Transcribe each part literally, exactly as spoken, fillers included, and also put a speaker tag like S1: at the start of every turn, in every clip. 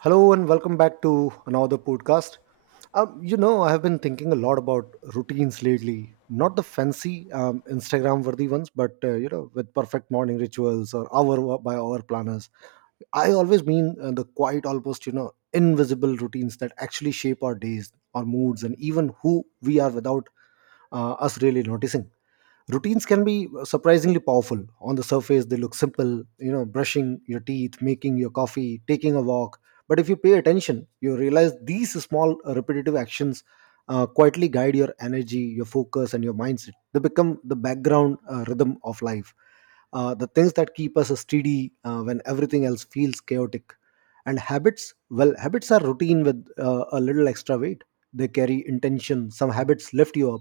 S1: Hello and welcome back to another podcast. Um, you know, I have been thinking a lot about routines lately. Not the fancy um, Instagram worthy ones, but uh, you know, with perfect morning rituals or hour by hour planners. I always mean uh, the quiet, almost you know, invisible routines that actually shape our days, our moods, and even who we are without uh, us really noticing. Routines can be surprisingly powerful. On the surface they look simple, you know, brushing your teeth, making your coffee, taking a walk. But if you pay attention, you realize these small uh, repetitive actions uh, quietly guide your energy, your focus, and your mindset. They become the background uh, rhythm of life, uh, the things that keep us uh, steady uh, when everything else feels chaotic. And habits, well, habits are routine with uh, a little extra weight. They carry intention. Some habits lift you up.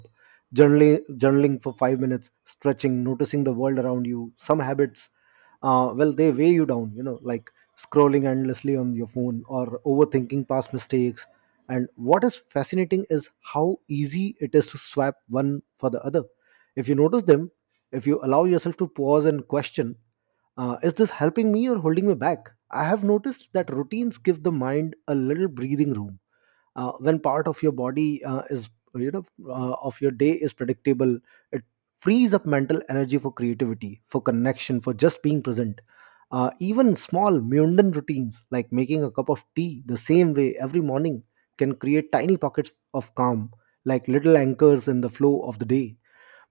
S1: Journaling, journaling for five minutes, stretching, noticing the world around you. Some habits, uh, well, they weigh you down. You know, like scrolling endlessly on your phone or overthinking past mistakes. And what is fascinating is how easy it is to swap one for the other. If you notice them, if you allow yourself to pause and question, uh, is this helping me or holding me back? I have noticed that routines give the mind a little breathing room uh, when part of your body uh, is you know uh, of your day is predictable, it frees up mental energy, for creativity, for connection, for just being present. Uh, even small mundane routines, like making a cup of tea the same way every morning, can create tiny pockets of calm, like little anchors in the flow of the day.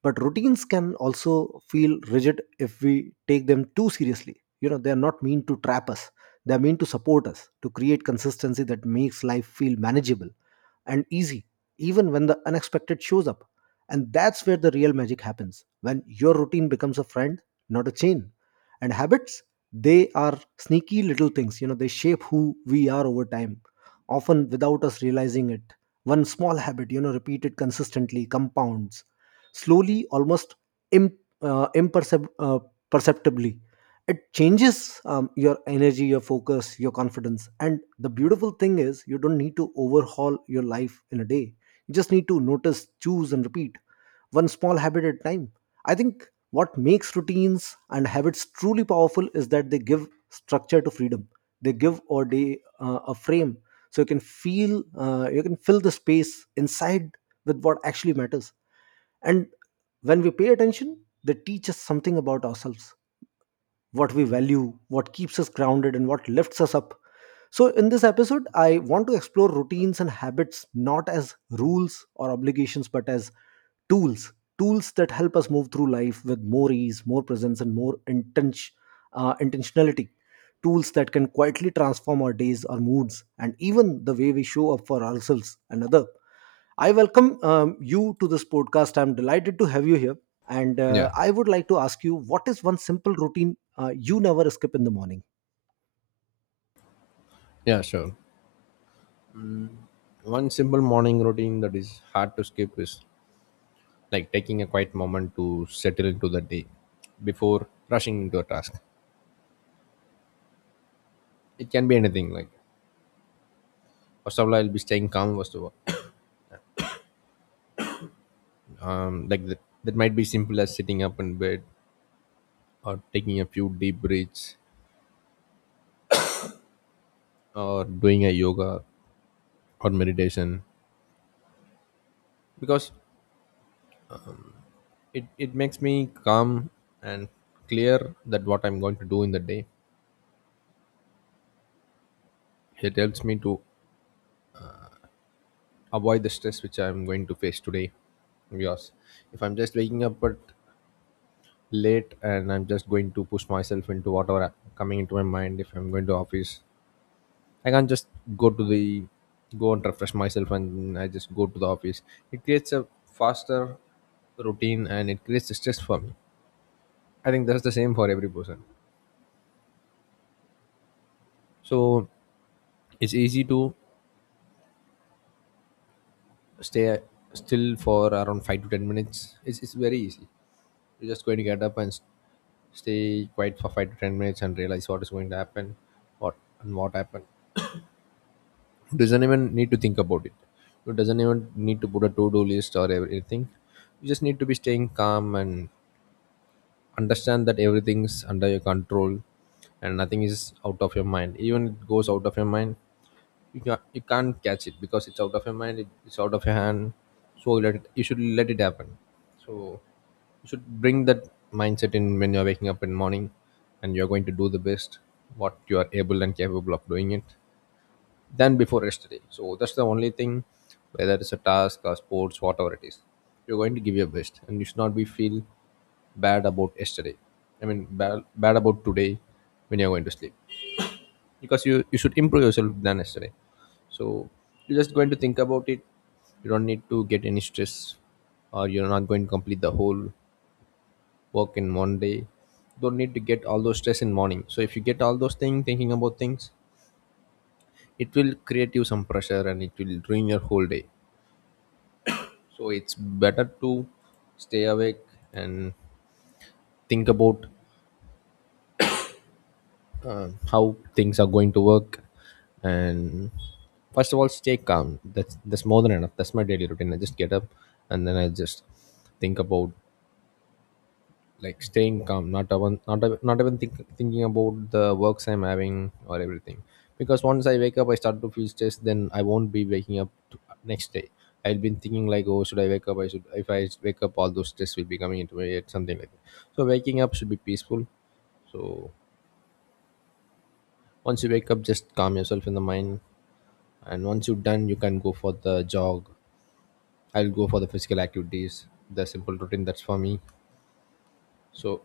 S1: But routines can also feel rigid if we take them too seriously. You know, they are not meant to trap us, they are meant to support us, to create consistency that makes life feel manageable and easy, even when the unexpected shows up. And that's where the real magic happens, when your routine becomes a friend, not a chain. And habits, they are sneaky little things. You know, they shape who we are over time, often without us realizing it. One small habit, you know, repeated consistently, compounds slowly, almost Im- uh, imperceptibly. Uh, perceptibly. It changes um, your energy, your focus, your confidence. And the beautiful thing is, you don't need to overhaul your life in a day. You just need to notice, choose, and repeat one small habit at a time. I think what makes routines and habits truly powerful is that they give structure to freedom. They give our day uh, a frame, so you can feel, uh, you can fill the space inside with what actually matters. And when we pay attention, they teach us something about ourselves, what we value, what keeps us grounded, and what lifts us up. So, in this episode, I want to explore routines and habits not as rules or obligations, but as tools. Tools that help us move through life with more ease, more presence, and more intention uh, intentionality. Tools that can quietly transform our days, our moods, and even the way we show up for ourselves and other. I welcome um, you to this podcast. I'm delighted to have you here. And
S2: Yeah,
S1: uh, I would like to ask you, what is one simple routine uh, you never skip in the morning?
S2: yeah, sure. One simple morning routine that is hard to skip is like taking a quiet moment to settle into the day before rushing into a task. It can be anything like first of all, I'll be staying calm first of all. Um like that that might be simple as sitting up in bed or taking a few deep breaths or doing a yoga or meditation because it, it makes me calm and clear that what I'm going to do in the day. It helps me to avoid the stress which I'm going to face today. Because if I'm just waking up at late and I'm just going to push myself into whatever coming into my mind, if I'm going to office, I can't just go to the go and refresh myself and I just go to the office. It creates a faster routine and it creates stress for me. I think that's the same for every person. So it's easy to stay still for around five to ten minutes. It's, it's very easy. You're just going to get up and s- stay quiet for five to ten minutes and realize what is going to happen, what and what happened. It doesn't even need to think about it. It doesn't even need to put a to-do list or everything. You just need to be staying calm and understand that everything's under your control and nothing is out of your mind. Even it goes out of your mind, you can't, you can't catch it because it's out of your mind, it, it's out of your hand, so you let it, you should let it happen. So you should bring that mindset in when you're waking up in morning, and you're going to do the best what you are able and capable of doing it than before yesterday. So that's the only thing, whether it's a task or sports, whatever it is, you're going to give your best and you should not be feel bad about yesterday. I mean bad, bad about today when you're going to sleep, because you you should improve yourself than yesterday. So you're just going to think about it. You don't need to get any stress or you're not going to complete the whole work in one day. Don't need to get all those stress in morning, so if you get all those things thinking about things, it will create you some pressure and it will ruin your whole day. So it's better to stay awake and think about uh, how things are going to work, and first of all stay calm. That's that's more than enough. That's my daily routine. I just get up and then I just think about like staying calm, not even not even- not even think, thinking about the works I'm having or everything. Because once I wake up I start to feel stressed, then I won't be waking up to, uh, next day. I'll been thinking like, oh, should I wake up? I should. If I wake up, all those stress will be coming into my head, something like that. So waking up should be peaceful. So once you wake up, just calm yourself in the mind. And once you're done, you can go for the jog. I'll go for the physical activities, the simple routine. That's for me. So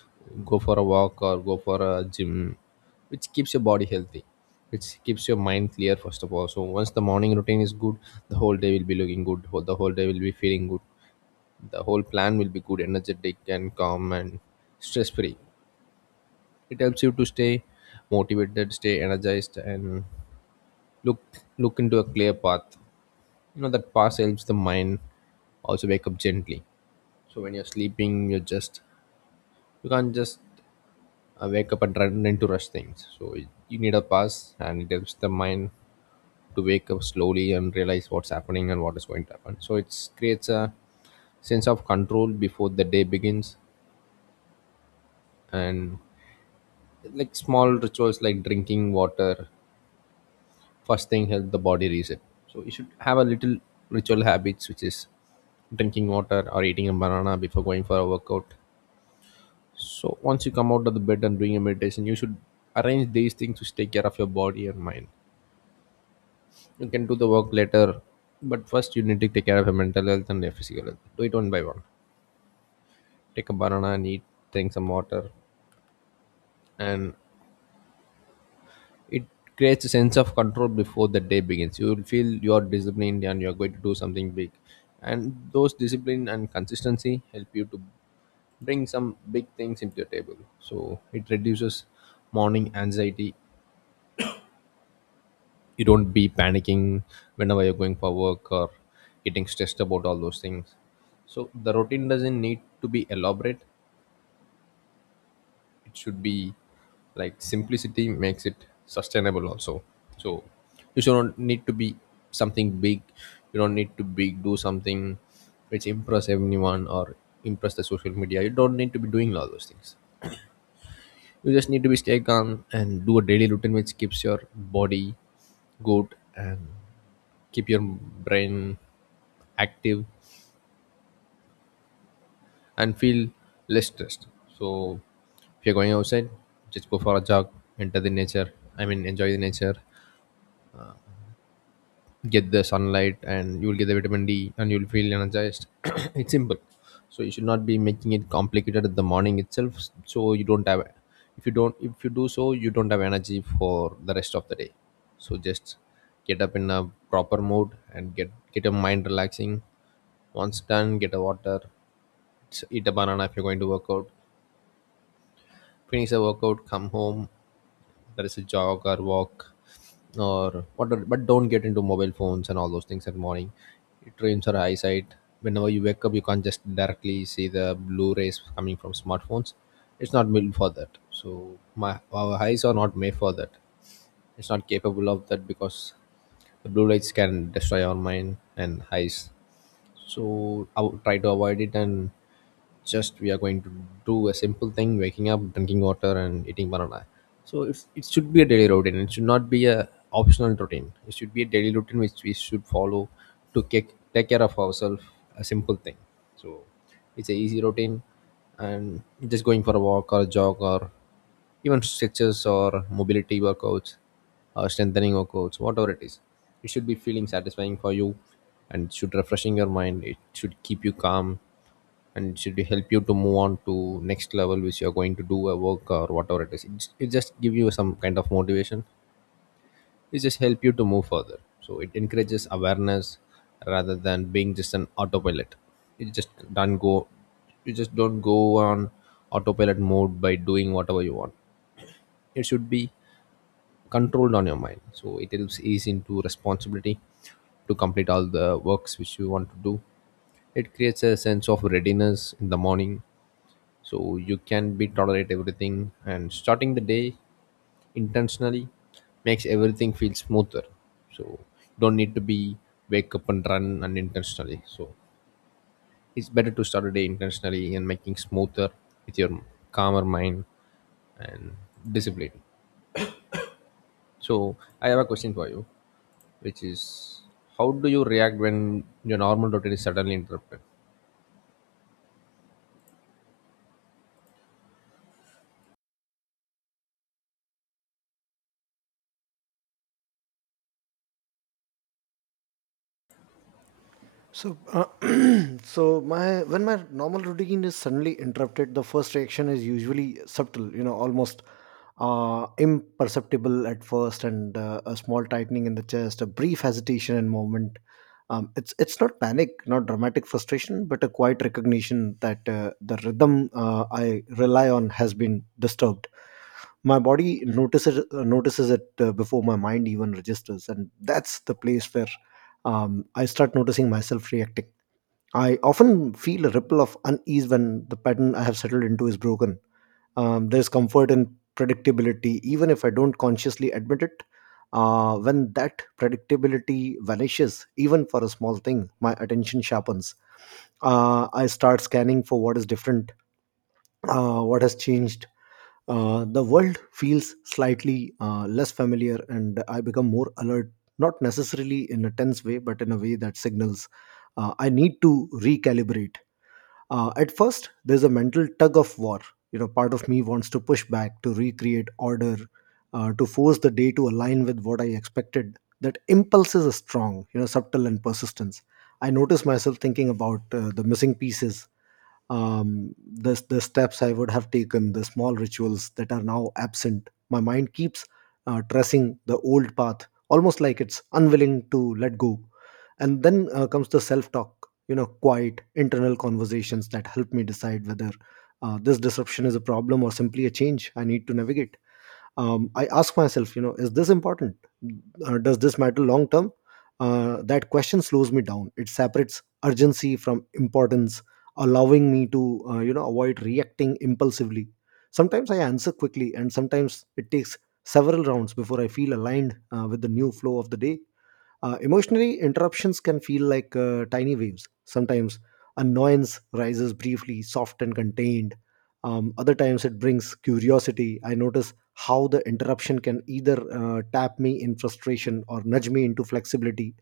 S2: go for a walk or go for a gym, which keeps your body healthy. Which keeps your mind clear first of all. So once the morning routine is good, the whole day will be looking good. whole- The whole day will be feeling good. The whole plan will be good, energetic and calm and stress free. It helps you to stay motivated, stay energized, and look look into a clear path. You know that pause helps the mind also wake up gently. So when you're sleeping, you're just, you can't just uh, wake up and run into rush things. So it, you need a pause, and it helps the mind to wake up slowly and realize what's happening and what is going to happen. So it creates a sense of control before the day begins. And like small rituals like drinking water first thing help the body reset. So you should have a little ritual habits, which is drinking water or eating a banana before going for a workout. So once you come out of the bed and doing a meditation, you should arrange these things to take care of your body and mind. You can do the work later, but first you need to take care of your mental health and your physical health. Do it one by one. Take a banana and eat, drink some water, and it creates a sense of control before the day begins. You will feel you are disciplined and you are going to do something big. And those discipline and consistency help you to bring some big things into your table. So it reduces morning anxiety. You don't be panicking whenever you're going for work or getting stressed about all those things. So the routine doesn't need to be elaborate. It should be like simplicity makes it sustainable also. So you should not need to be something big. You don't need to be do something which impress everyone or impress the social media. You don't need to be doing all those things. You just need to be stay calm and do a daily routine which keeps your body good and keep your brain active and feel less stressed. So if you're going outside, just go for a jog, enter the nature, I mean enjoy the nature, get the sunlight and you'll get the vitamin D and you'll feel energized. It's simple. So you should not be making it complicated at the morning itself. So you don't have, if you don't if you do so, you don't have energy for the rest of the day. So just get up in a proper mood and get get your mind relaxing. Once done, get a water, s- eat a banana if you're going to work out. Finish the workout, come home. There is a jog or walk or whatever, but don't get into mobile phones and all those things at morning. It ruins our eyesight. Whenever you wake up, you can't just directly see the blue rays coming from smartphones. It's not built for that. So my our eyes are not made for that. It's not capable of that, because the blue lights can destroy our mind and eyes. So I would try to avoid it, and just we are going to do a simple thing: waking up, drinking water and eating banana. So it's, it should be a daily routine. It should not be a optional routine. It should be a daily routine which we should follow to take, take care of ourselves, a simple thing. So it's a easy routine. And just going for a walk or a jog or even stretches or mobility workouts or strengthening workouts, whatever it is, it should be feeling satisfying for you, and it should refreshing your mind, it should keep you calm, and it should help you to move on to next level, which you're going to do a work or whatever it is, it, just- it just give you some kind of motivation. It just help you to move further. So it encourages awareness rather than being just an autopilot. you just don't go you just don't go on autopilot mode by doing whatever you want. It should be controlled on your mind, so it helps ease into responsibility to complete all the works which you want to do. It creates a sense of readiness in the morning, so you can be tolerate everything. And starting the day intentionally makes everything feel smoother. So you don't need to be wake up and run unintentionally. So it's better to start a day intentionally and making smoother with your calmer mind and discipline. So I have a question for you, which is, how do you react when your normal routine is suddenly interrupted?
S1: So, uh, so my when my normal routine is suddenly interrupted, the first reaction is usually subtle, you know, almost uh, imperceptible at first, and uh, a small tightening in the chest, a brief hesitation and moment. Um, it's it's not panic, not dramatic frustration, but a quiet recognition that uh, the rhythm uh, I rely on has been disturbed. My body notices notices it uh, before my mind even registers, and that's the place where um, I start noticing myself reacting. I often feel a ripple of unease when the pattern I have settled into is broken. Um, there's comfort in predictability, even if I don't consciously admit it. Uh, when that predictability vanishes, even for a small thing, my attention sharpens. Uh, I start scanning for what is different, uh, what has changed. Uh, the world feels slightly uh, less familiar, and I become more alert, not necessarily in a tense way, but in a way that signals uh, I need to recalibrate. Uh, at first, there's a mental tug of war. You know, part of me wants to push back, to recreate order, uh, to force the day to align with what I expected. That impulse is strong, you know, subtle and persistence. I notice myself thinking about uh, the missing pieces, um, the, the steps I would have taken, the small rituals that are now absent. My mind keeps uh, tracing the old path, almost like it's unwilling to let go. And then uh, comes the self talk, you know, quiet internal conversations that help me decide whether uh, this disruption is a problem or simply a change I need to navigate. um, I ask myself, you know, is this important? Uh, does this matter long term? Uh, that question slows me down. It separates urgency from importance, allowing me to, uh, you know avoid reacting impulsively. Sometimes I answer quickly and sometimes it takes several rounds before I feel aligned uh, with the new flow of the day. Uh, emotionally, interruptions can feel like uh, tiny waves. Sometimes annoyance rises briefly, soft and contained. Um, other times it brings curiosity. I notice how the interruption can either uh, tap me in frustration or nudge me into flexibility.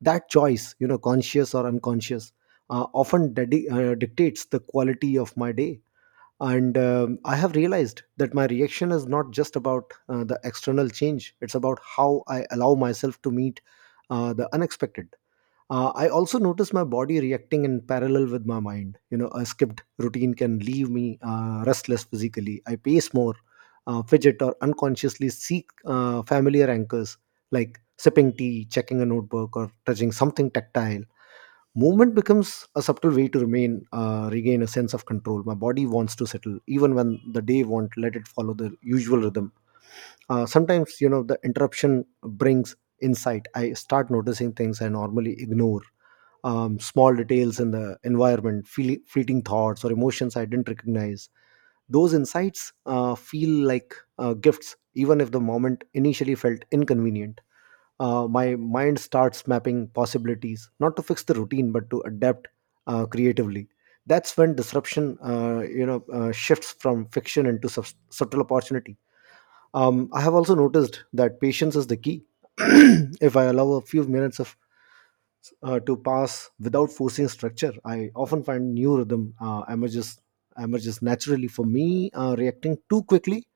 S1: That choice, you know, conscious or unconscious, uh, often dedi- uh, dictates the quality of my day. And um, I have realized that my reaction is not just about uh, the external change, it's about how I allow myself to meet uh, the unexpected. uh, I also notice my body reacting in parallel with my mind. You know, a skipped routine can leave me uh, restless physically. I pace more, uh, fidget, or unconsciously seek uh, familiar anchors, like sipping tea, checking a notebook, or touching something tactile. Movement becomes a subtle way to remain uh, regain a sense of control. My body wants to settle even when the day won't let it follow the usual rhythm. Uh, sometimes, you know, the interruption brings insight. I start noticing things I normally ignore. Um, small details in the environment, feel, fleeting thoughts, or emotions I didn't recognize. Those insights uh, feel like uh, gifts, even if the moment initially felt inconvenient. Uh, my mind starts mapping possibilities, not to fix the routine, but to adapt uh, creatively. That's when disruption, uh, you know, uh, shifts from fiction into sub- subtle opportunity. Um, I have also noticed that patience is the key. If I allow a few minutes of uh, to pass without forcing structure, I often find new rhythm uh, emerges emerges naturally for me. Uh, reacting too quickly,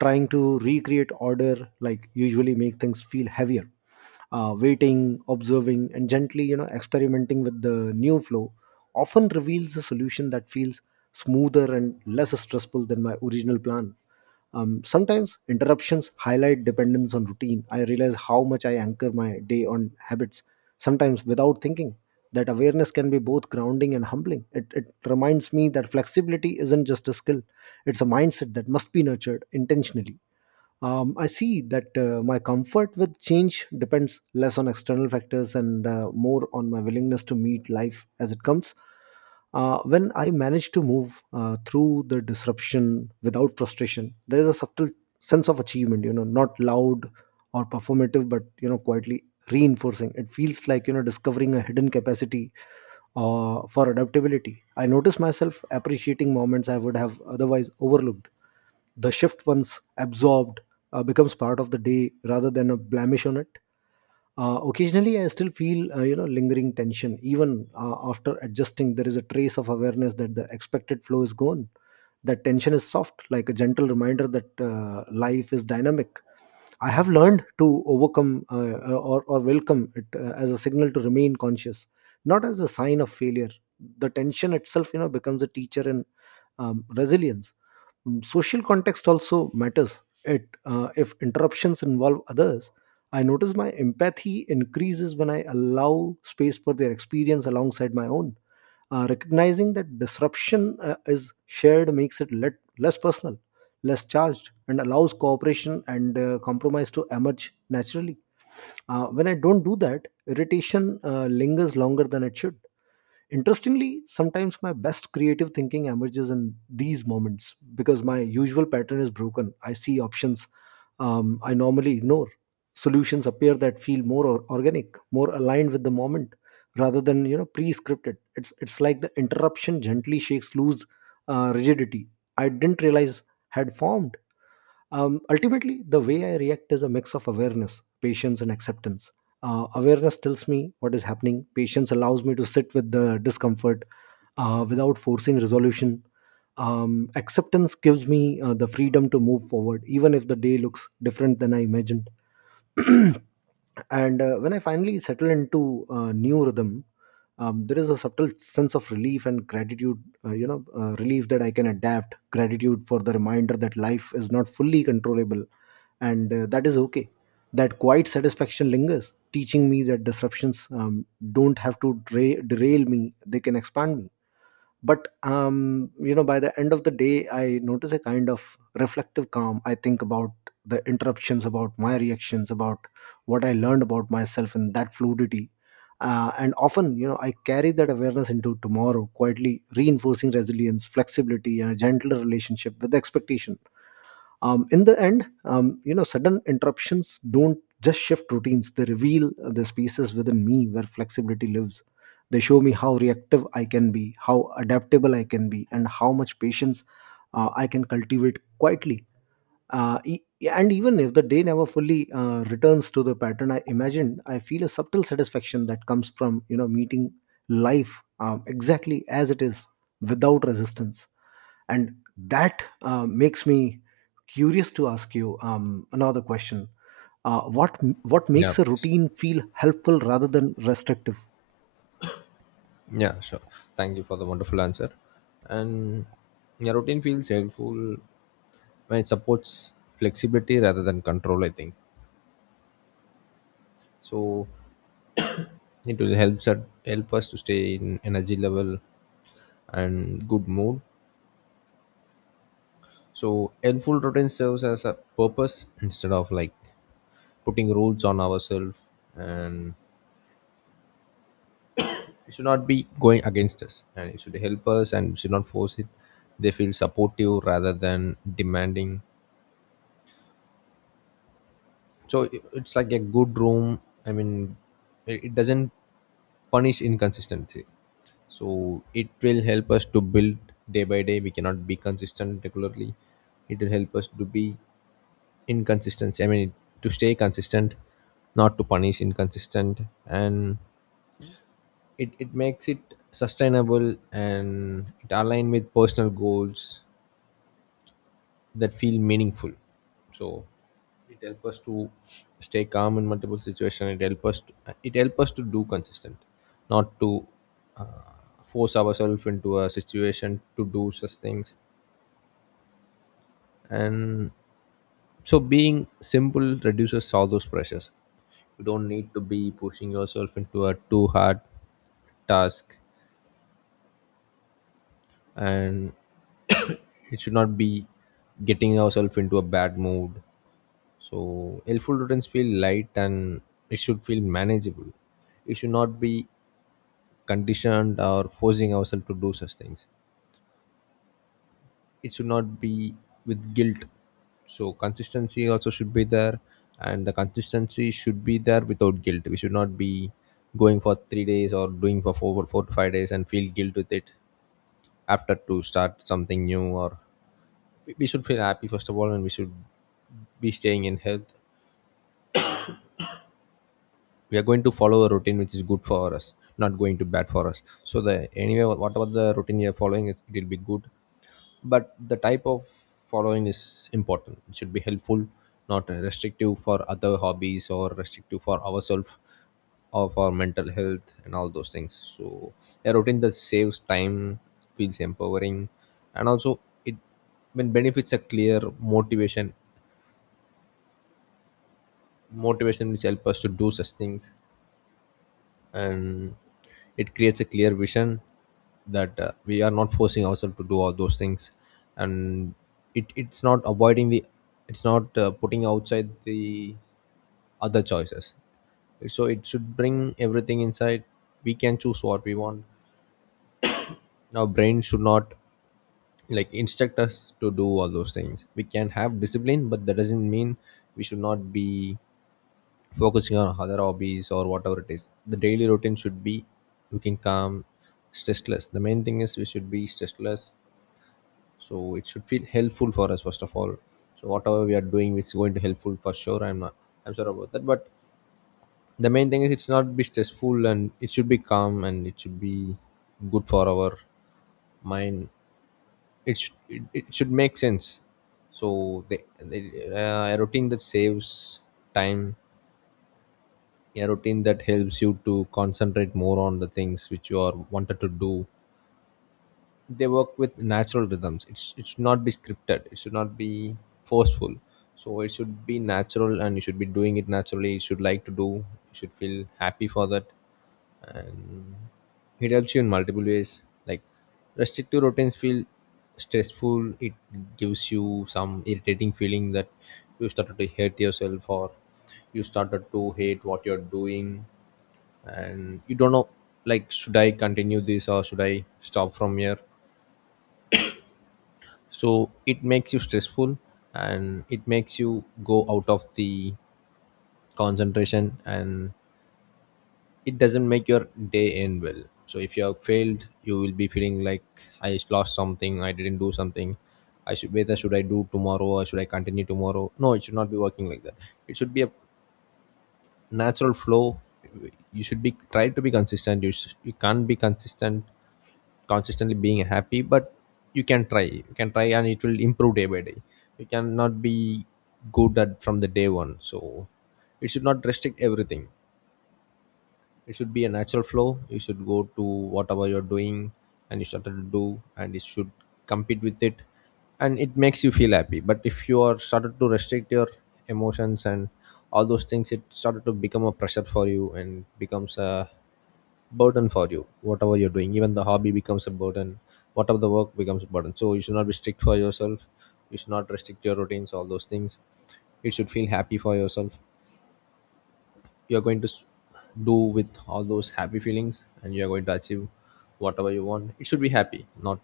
S1: trying to recreate order, like, usually make things feel heavier. Uh, waiting, observing, and gently, you know, experimenting with the new flow often reveals a solution that feels smoother and less stressful than my original plan. Um, sometimes interruptions highlight dependence on routine. I realize how much I anchor my day on habits, sometimes without thinking. That awareness can be both grounding and humbling. It, it reminds me that flexibility isn't just a skill, it's a mindset that must be nurtured intentionally. um, I see that uh, my comfort with change depends less on external factors and uh, more on my willingness to meet life as it comes. Uh, when I manage to move uh, through the disruption without frustration, there is a subtle sense of achievement, you know, not loud or performative, but, you know, quietly reinforcing. It feels like, you know, discovering a hidden capacity uh, for adaptability. I notice myself appreciating moments I would have otherwise overlooked. The shift, once absorbed, uh, becomes part of the day rather than a blemish on it. Uh, occasionally I still feel, uh, you know lingering tension, even uh, after adjusting. There is a trace of awareness that the expected flow is gone. That tension is soft, like a gentle reminder that uh, life is dynamic. I have learned to overcome uh, uh, or, or welcome it uh, as a signal to remain conscious, not as a sign of failure. The tension itself, you know, becomes a teacher in um, resilience. Mm, social context also matters. It uh, If interruptions involve others, I notice my empathy increases when I allow space for their experience alongside my own. Uh, recognizing that disruption uh, is shared makes it let, less personal, less charged, and allows cooperation and uh, compromise to emerge naturally. Uh, when I don't do that, irritation uh, lingers longer than it should. Interestingly, sometimes my best creative thinking emerges in these moments because my usual pattern is broken. I see options um, I normally ignore. Solutions appear that feel more or- organic, more aligned with the moment, rather than you know pre-scripted. It's it's like the interruption gently shakes loose uh, rigidity I didn't realize had formed. Um, ultimately, the way I react is a mix of awareness, patience, and acceptance. Uh, awareness tells me what is happening. Patience allows me to sit with the discomfort uh, without forcing resolution. Um, acceptance gives me uh, the freedom to move forward, even if the day looks different than I imagined. And uh, when I finally settle into uh, new rhythm, um, there is a subtle sense of relief and gratitude, uh, you know uh, relief that I can adapt, gratitude for the reminder that life is not fully controllable, and uh, that is okay. That quiet satisfaction lingers, teaching me that disruptions um, don't have to dra- derail me. They can expand me. But um, you know by the end of the day I notice a kind of reflective calm. I think about the interruptions, about my reactions, about what I learned about myself in that fluidity. Uh, and often you know I carry that awareness into tomorrow, quietly reinforcing resilience, flexibility, and a gentler relationship with expectations. Um, in the end um, you know sudden interruptions don't just shift routines. They reveal uh, the spaces within me where flexibility lives. They show me how reactive I can be, how adaptable I can be, and how much patience uh, I can cultivate quietly. uh, e- and even if the day never fully uh, returns to the pattern I imagined, I feel a subtle satisfaction that comes from you know meeting life um, exactly as it is, without resistance. And that uh, makes me curious to ask you um, another question. Uh, what what
S2: Yeah,
S1: makes a
S2: please.
S1: routine feel helpful rather than restrictive?
S2: Yeah, sure. Thank you for the wonderful answer. And your routine feels helpful when it supports flexibility rather than control, I think. So it will help us help us to stay in energy level and good mood. So helpful routine serves as a purpose instead of like putting rules on ourselves, and it should not be going against us and it should help us and should not force it. They feel supportive rather than demanding. So i- it's like a good room, I mean it it doesn't punish inconsistency. So it will help us to build day by day. We cannot be consistent regularly. It will help us to be inconsistent, I mean to stay consistent, not to punish inconsistent. And it, it makes it sustainable and it align with personal goals that feel meaningful. So it helps us to stay calm in multiple situations. It helps us. To, it helps us to do consistent, not to uh, force ourselves into a situation to do such things. And so being simple reduces all those pressures. You don't need to be pushing yourself into a too hard task, and it should not be getting ourselves into a bad mood. So helpful routines feel light and it should feel manageable. It should not be conditioned or forcing ourselves to do such things. It should not be with guilt. So consistency also should be there, and the consistency should be there without guilt. We should not be going for three days or doing for four, four to five days and feel guilt with it after to start something new, or we we should feel happy first of all, and we should be staying in health. We are going to follow a routine which is good for us, not going to bad for us. So the anyway, whatever the routine you're following, it, it will be good, but the type of following is important. It should be helpful, not restrictive for other hobbies or restrictive for ourselves or for mental health and all those things. So a routine that saves time feels empowering, and also it when benefits a clear motivation motivation which help us to do such things. And it creates a clear vision that uh, we are not forcing ourselves to do all those things. And it, it's not avoiding the it's not uh, putting outside the other choices. So it should bring everything inside. We can choose what we want. Our brain should not like instruct us to do all those things. We can have discipline, but that doesn't mean we should not be focusing on other hobbies or whatever it is. The daily routine should be looking calm, stressless. The main thing is we should be stressless, so it should feel helpful for us first of all. So whatever we are doing, it's going to helpful for sure. I'm not, I'm sure about that. But the main thing is it's not be stressful, and it should be calm, and it should be good for our mind. It should, it, it should make sense. So the, the uh, a routine that saves time, a routine that helps you to concentrate more on the things which you are wanted to do. They work with natural rhythms. It's it should not be scripted, it should not be forceful. So it should be natural, and you should be doing it naturally. You should like to do, you should feel happy for that. And it helps you in multiple ways, like restrictive routines feel stressful. It gives you some irritating feeling that you started to hate yourself or you started to hate what you're doing. And you don't know, like should I continue this or should I stop from here? So it makes you stressful, and it makes you go out of the concentration, and it doesn't make your day end well. So if you have failed, you will be feeling like I lost something, I didn't do something. I should whether should I do tomorrow or should I continue tomorrow? No, it should not be working like that. It should be a natural flow. You should be try to be consistent. You, sh- you can't be consistent consistently being happy, but you can try you can try, and it will improve day by day. You cannot be good at from the day one. So it should not restrict everything. It should be a natural flow. You should go to whatever you're doing and you started to do, and it should compete with it, and it makes you feel happy. But if you are started to restrict your emotions and all those things, it started to become a pressure for you, and becomes a burden for you. Whatever you're doing, even the hobby becomes a burden, whatever the work becomes a burden. So you should not be strict for yourself. You should not restrict your routines, all those things. You should feel happy for yourself. You're going to s- do with all those happy feelings, and you're going to achieve whatever you want. It should be happy, not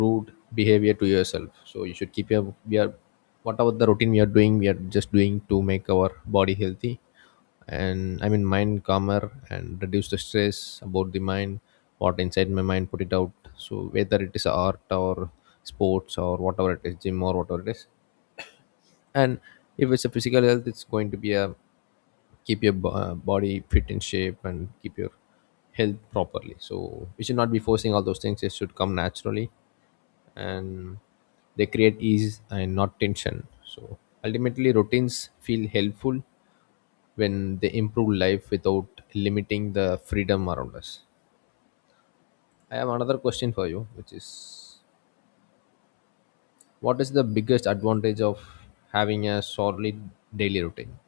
S2: rude behavior to yourself. So you should keep your we are, whatever the routine we are doing, we are just doing to make our body healthy, and I mean mind calmer and reduce the stress about the mind. What inside my mind, put it out. So whether it is art or sports or whatever it is, gym or whatever it is. And if it's a physical health, it's going to be a keep your bo- uh, body fit in shape and keep your health properly. So we should not be forcing all those things. It should come naturally, and they create ease and not tension. So ultimately, routines feel helpful when they improve life without limiting the freedom around us. I have another question for you, which is what is the biggest advantage of having a solid daily routine?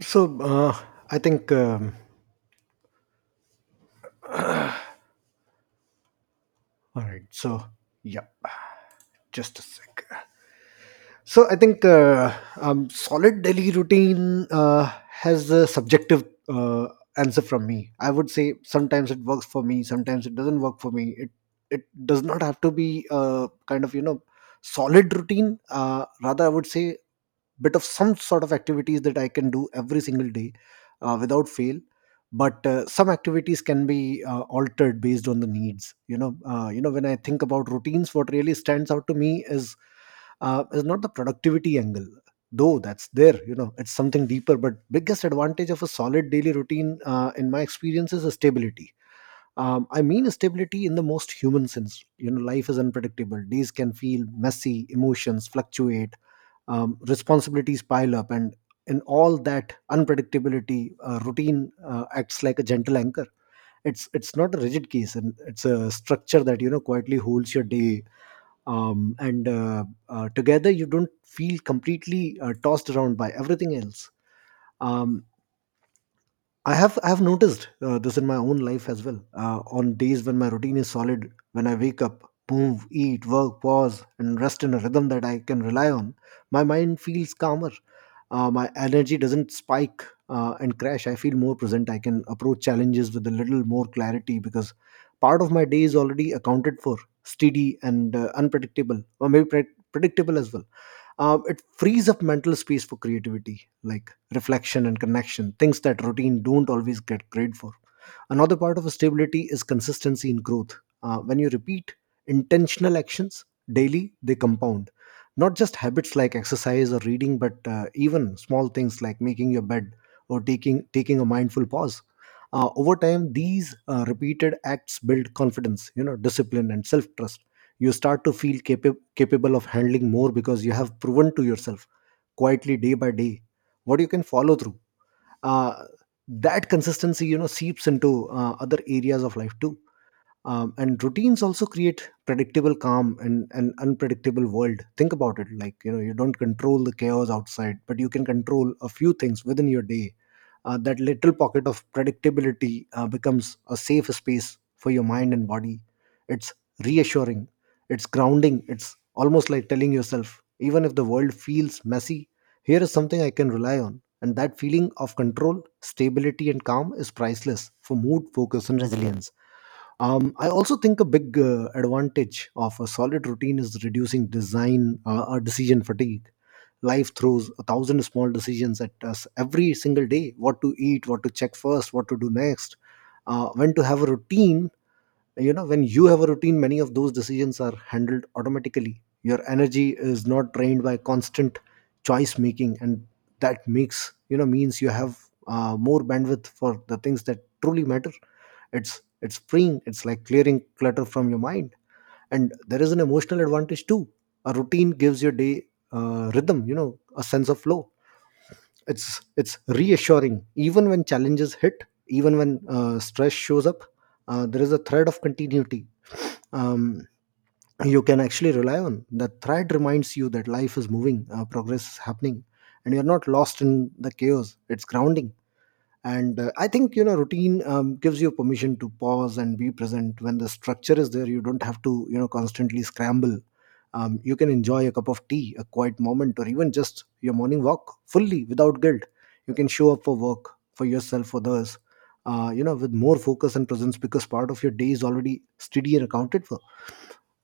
S1: So uh, I think um, all right so yeah just a sec So I think uh, um, solid daily routine uh, has a subjective uh, answer from me. I would say sometimes it works for me, sometimes it doesn't work for me. It it does not have to be a kind of you know solid routine. Uh, rather, I would say bit of some sort of activities that I can do every single day uh, without fail. But uh, some activities can be uh, altered based on the needs. You know, uh, you know when I think about routines, what really stands out to me is uh, is not the productivity angle, though that's there. You know it's something deeper, but biggest advantage of a solid daily routine, uh, in my experience, is stability. um, I mean stability in the most human sense. You know life is unpredictable, days can feel messy, emotions fluctuate, um, responsibilities pile up, and in all that unpredictability, uh, routine uh, acts like a gentle anchor. It's it's not a rigid case, and it's a structure that you know quietly holds your day um, and uh, uh, together. You don't feel completely uh, tossed around by everything else. um, i have I have noticed uh, this in my own life as well. Uh, on days when my routine is solid, when I wake up, move, eat, work, pause, and rest in a rhythm that I can rely on, my mind feels calmer, uh, my energy doesn't spike uh, and crash, I feel more present, I can approach challenges with a little more clarity because part of my day is already accounted for, steady and uh, unpredictable, or maybe pre- predictable as well. Um, it frees up mental space for creativity, like reflection and connection, things that routine don't always get great for. Another part of stability is consistency in growth. Uh, when you repeat intentional actions daily, they compound. Not just habits like exercise or reading, but uh, even small things like making your bed or taking taking a mindful pause. Uh, over time, these uh, repeated acts build confidence, you know, discipline and self trust. You start to feel capa- capable of handling more because you have proven to yourself, quietly, day by day, what you can follow through. uh, that consistency, you know seeps into uh, other areas of life too. Um, and routines also create predictable calm and an unpredictable world. Think about it like, you know you don't control the chaos outside, but you can control a few things within your day. Uh, that little pocket of predictability uh, becomes a safe space for your mind and body. It's reassuring, it's grounding. It's almost like telling yourself, even if the world feels messy, here is something I can rely on. And that feeling of control, stability, and calm is priceless for mood, focus, and resilience. um, I also think a big uh, advantage of a solid routine is reducing design uh, or decision fatigue. Life throws a thousand small decisions at us every single day: what to eat, what to check first, what to do next, uh, when to have a routine. You know, when you have a routine, many of those decisions are handled automatically. Your energy is not drained by constant choice making, and that makes you know means you have uh, more bandwidth for the things that truly matter. It's it's freeing, it's like clearing clutter from your mind. And there is an emotional advantage too. A routine gives your day uh, rhythm, you know a sense of flow. It's it's reassuring even when challenges hit, even when uh, stress shows up. Uh, there is a thread of continuity um, you can actually rely on. The thread reminds you that life is moving, uh, progress is happening, and you're not lost in the chaos. It's grounding. And uh, I think, you know routine um, gives you permission to pause and be present. When the structure is there, you don't have to, you know constantly scramble. Um, you can enjoy a cup of tea, a quiet moment, or even just your morning walk fully without guilt. You can show up for work, for yourself, for others, uh, you know with more focus and presence, because part of your day is already steady and accounted for.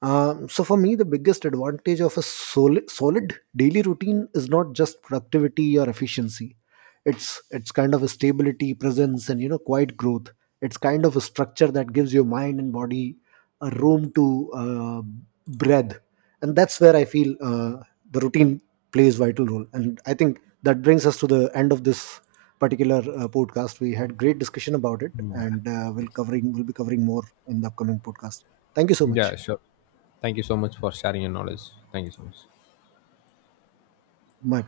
S1: um, So for me, the biggest advantage of a solid, solid daily routine is not just productivity or efficiency. It's it's kind of a stability, presence, and, you know, quiet growth. It's kind of a structure that gives your mind and body a room to uh, breathe, and that's where I feel uh, the routine plays vital role. And I think that brings us to the end of this particular uh, podcast. We had great discussion about it,
S2: Yeah,
S1: and uh, we'll covering we'll be covering more in the upcoming podcast. Thank you so
S2: yeah,
S1: much.
S2: sure. Thank you so much for sharing your knowledge. Thank you so much.
S1: My